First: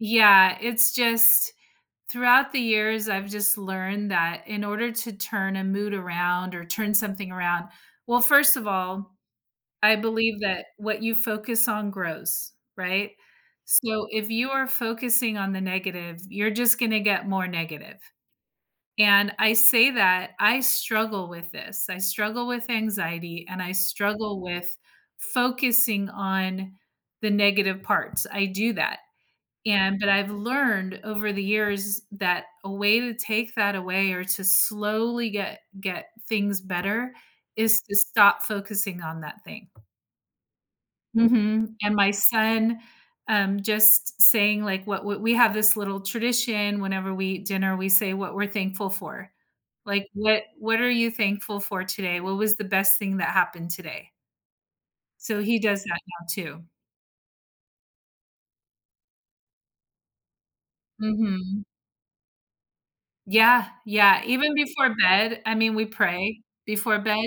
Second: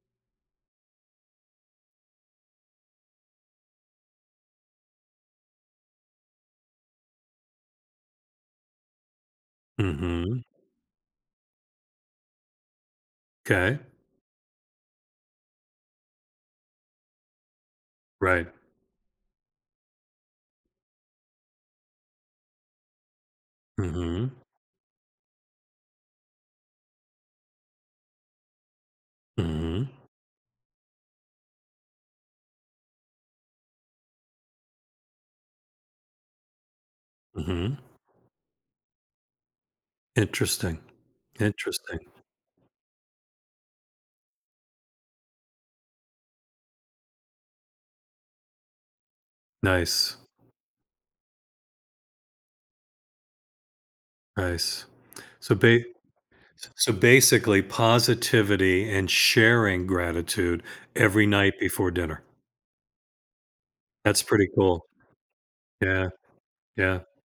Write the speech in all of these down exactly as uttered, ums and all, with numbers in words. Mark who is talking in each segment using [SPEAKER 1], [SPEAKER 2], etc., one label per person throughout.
[SPEAKER 1] Yeah, it's just throughout the years, I've just learned that in order to turn a mood around or turn something around Well, first of all, I believe
[SPEAKER 2] Mhm.
[SPEAKER 1] that what you focus on grows, right?
[SPEAKER 2] 'Kay.
[SPEAKER 1] So, if you are focusing on the negative, you're just gonna get more negative.
[SPEAKER 2] Right.
[SPEAKER 1] And I say that I struggle with this, I struggle with anxiety, and I
[SPEAKER 2] Mhm.
[SPEAKER 1] struggle with focusing on the negative parts, I do that.
[SPEAKER 2] Mhm.
[SPEAKER 1] And but I've learned over the years that a way to take that away, or to slowly get get things better
[SPEAKER 2] Mhm.
[SPEAKER 1] is to stop focusing on that thing.
[SPEAKER 2] Interesting.
[SPEAKER 1] Mhm, and
[SPEAKER 2] Interesting.
[SPEAKER 1] my son um, just saying, like, what what we have this little tradition whenever we eat dinner, we say what we're thankful for. Like,
[SPEAKER 2] Nice.
[SPEAKER 1] "What what are you thankful for today? What was the best thing that happened today?"
[SPEAKER 2] Nice.
[SPEAKER 1] So,
[SPEAKER 2] So,
[SPEAKER 1] he does
[SPEAKER 2] bay
[SPEAKER 1] that now too.
[SPEAKER 2] s so basically, positivity, and sharing gratitude every night
[SPEAKER 1] Mhm.
[SPEAKER 2] before dinner.
[SPEAKER 1] Yeah, yeah,
[SPEAKER 2] That's pretty
[SPEAKER 1] even
[SPEAKER 2] cool.
[SPEAKER 1] before bed, I mean, we
[SPEAKER 2] Yeah.
[SPEAKER 1] pray
[SPEAKER 2] Yeah.
[SPEAKER 1] before bed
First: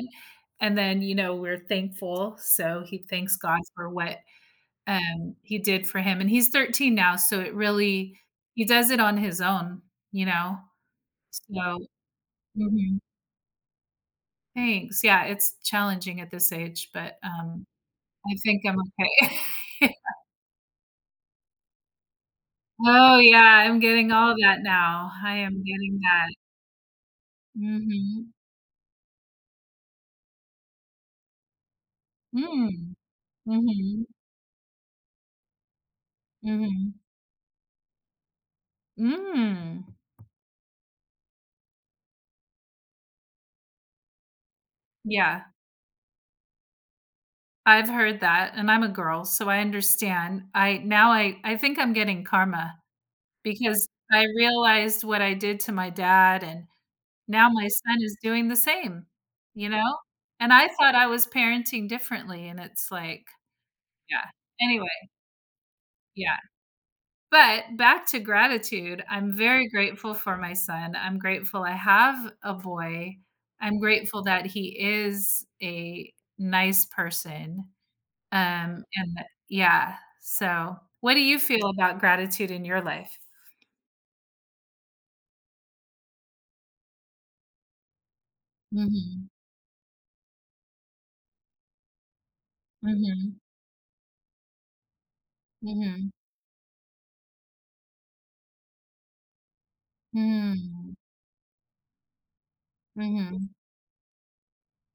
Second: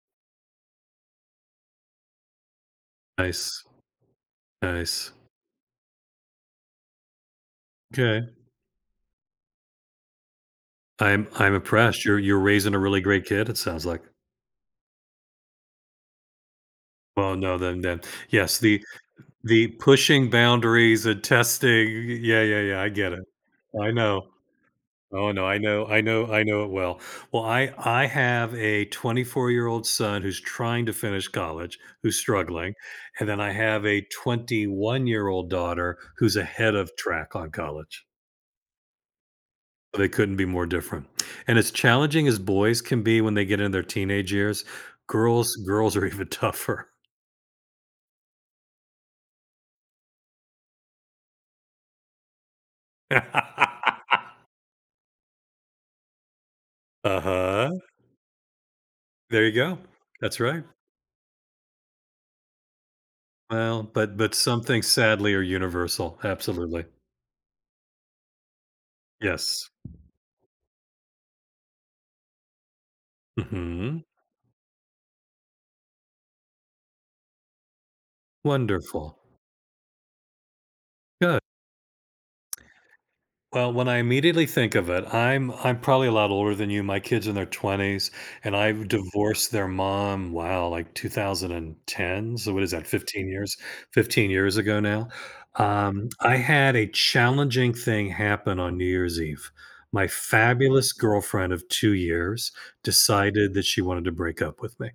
[SPEAKER 1] and then, you know, we're thankful, so, he thanks God
[SPEAKER 2] Nice.
[SPEAKER 1] for what,
[SPEAKER 2] Nice.
[SPEAKER 1] um, He did for him. And he's thirteen now, so it really
[SPEAKER 2] 'Kay.
[SPEAKER 1] he does it on his own, you know?
[SPEAKER 2] I'm I'm
[SPEAKER 1] So
[SPEAKER 2] impressed, you're you're raising a
[SPEAKER 1] Mhm.
[SPEAKER 2] really great kid it sounds like.
[SPEAKER 1] Thanks, yeah, it's challenging at this age, but,
[SPEAKER 2] Well, no,
[SPEAKER 1] um,
[SPEAKER 2] then then
[SPEAKER 1] I
[SPEAKER 2] Yes,
[SPEAKER 1] think I'm
[SPEAKER 2] the
[SPEAKER 1] okay.
[SPEAKER 2] the
[SPEAKER 1] Yeah.
[SPEAKER 2] pushing boundaries and testing, y y yeah, yeah, yeah, I get
[SPEAKER 1] Oh,
[SPEAKER 2] it.
[SPEAKER 1] yeah. I'm
[SPEAKER 2] I
[SPEAKER 1] getting
[SPEAKER 2] know.
[SPEAKER 1] all that now.
[SPEAKER 2] Oh
[SPEAKER 1] I
[SPEAKER 2] no, I
[SPEAKER 1] am
[SPEAKER 2] know
[SPEAKER 1] getting
[SPEAKER 2] I
[SPEAKER 1] that.
[SPEAKER 2] know I know it well. Well, I I
[SPEAKER 1] Mhm.
[SPEAKER 2] have a twenty-four-year-old son who's trying to finish college, who's struggling,
[SPEAKER 1] Mm,
[SPEAKER 2] and then I have a
[SPEAKER 1] mhm.
[SPEAKER 2] twenty-one-year-old daughter who's ahead of
[SPEAKER 1] Mhm.
[SPEAKER 2] track on college.
[SPEAKER 1] Mm.
[SPEAKER 2] They couldn't be more different. And as challenging as boys can be when they get in their teenage years,
[SPEAKER 1] Yeah.
[SPEAKER 2] girls girls are even tougher.
[SPEAKER 1] I've heard that and I'm a girl, so I understand. I now I I think I'm getting karma because I realized what I did to my dad, and now my
[SPEAKER 2] Uh-huh.
[SPEAKER 1] son is doing the same,
[SPEAKER 2] There you
[SPEAKER 1] you
[SPEAKER 2] go,
[SPEAKER 1] know?
[SPEAKER 2] that's
[SPEAKER 1] And
[SPEAKER 2] right.
[SPEAKER 1] I thought I was parenting differently and it's like
[SPEAKER 2] Well, but
[SPEAKER 1] Yeah,
[SPEAKER 2] but some things
[SPEAKER 1] anyway.
[SPEAKER 2] sadly are universal,
[SPEAKER 1] Yeah.
[SPEAKER 2] absolutely.
[SPEAKER 1] But back to gratitude, I'm very
[SPEAKER 2] Yes.
[SPEAKER 1] grateful for my son, I'm grateful I have a boy. I'm
[SPEAKER 2] Mhm.
[SPEAKER 1] grateful that he is a nice person, um,
[SPEAKER 2] Wonderful.
[SPEAKER 1] and yeah, so What do you
[SPEAKER 2] Good.
[SPEAKER 1] feel about gratitude in your life?
[SPEAKER 2] Well, when I immediately think of it, I'm I'm probably a lot older than you, my kid's in their twenties, and I've
[SPEAKER 1] Mhm.
[SPEAKER 2] divorced their mom, wow, like, two thousand and ten? So, what is that, fifteen
[SPEAKER 1] Mhm.
[SPEAKER 2] years fifteen years ago now? Um,
[SPEAKER 1] Mhm.
[SPEAKER 2] I had a challenging thing happen on New Year's Eve. My fabulous
[SPEAKER 1] Mm.
[SPEAKER 2] girlfriend of two years
[SPEAKER 1] Mhm.
[SPEAKER 2] decided that she wanted to break up with me.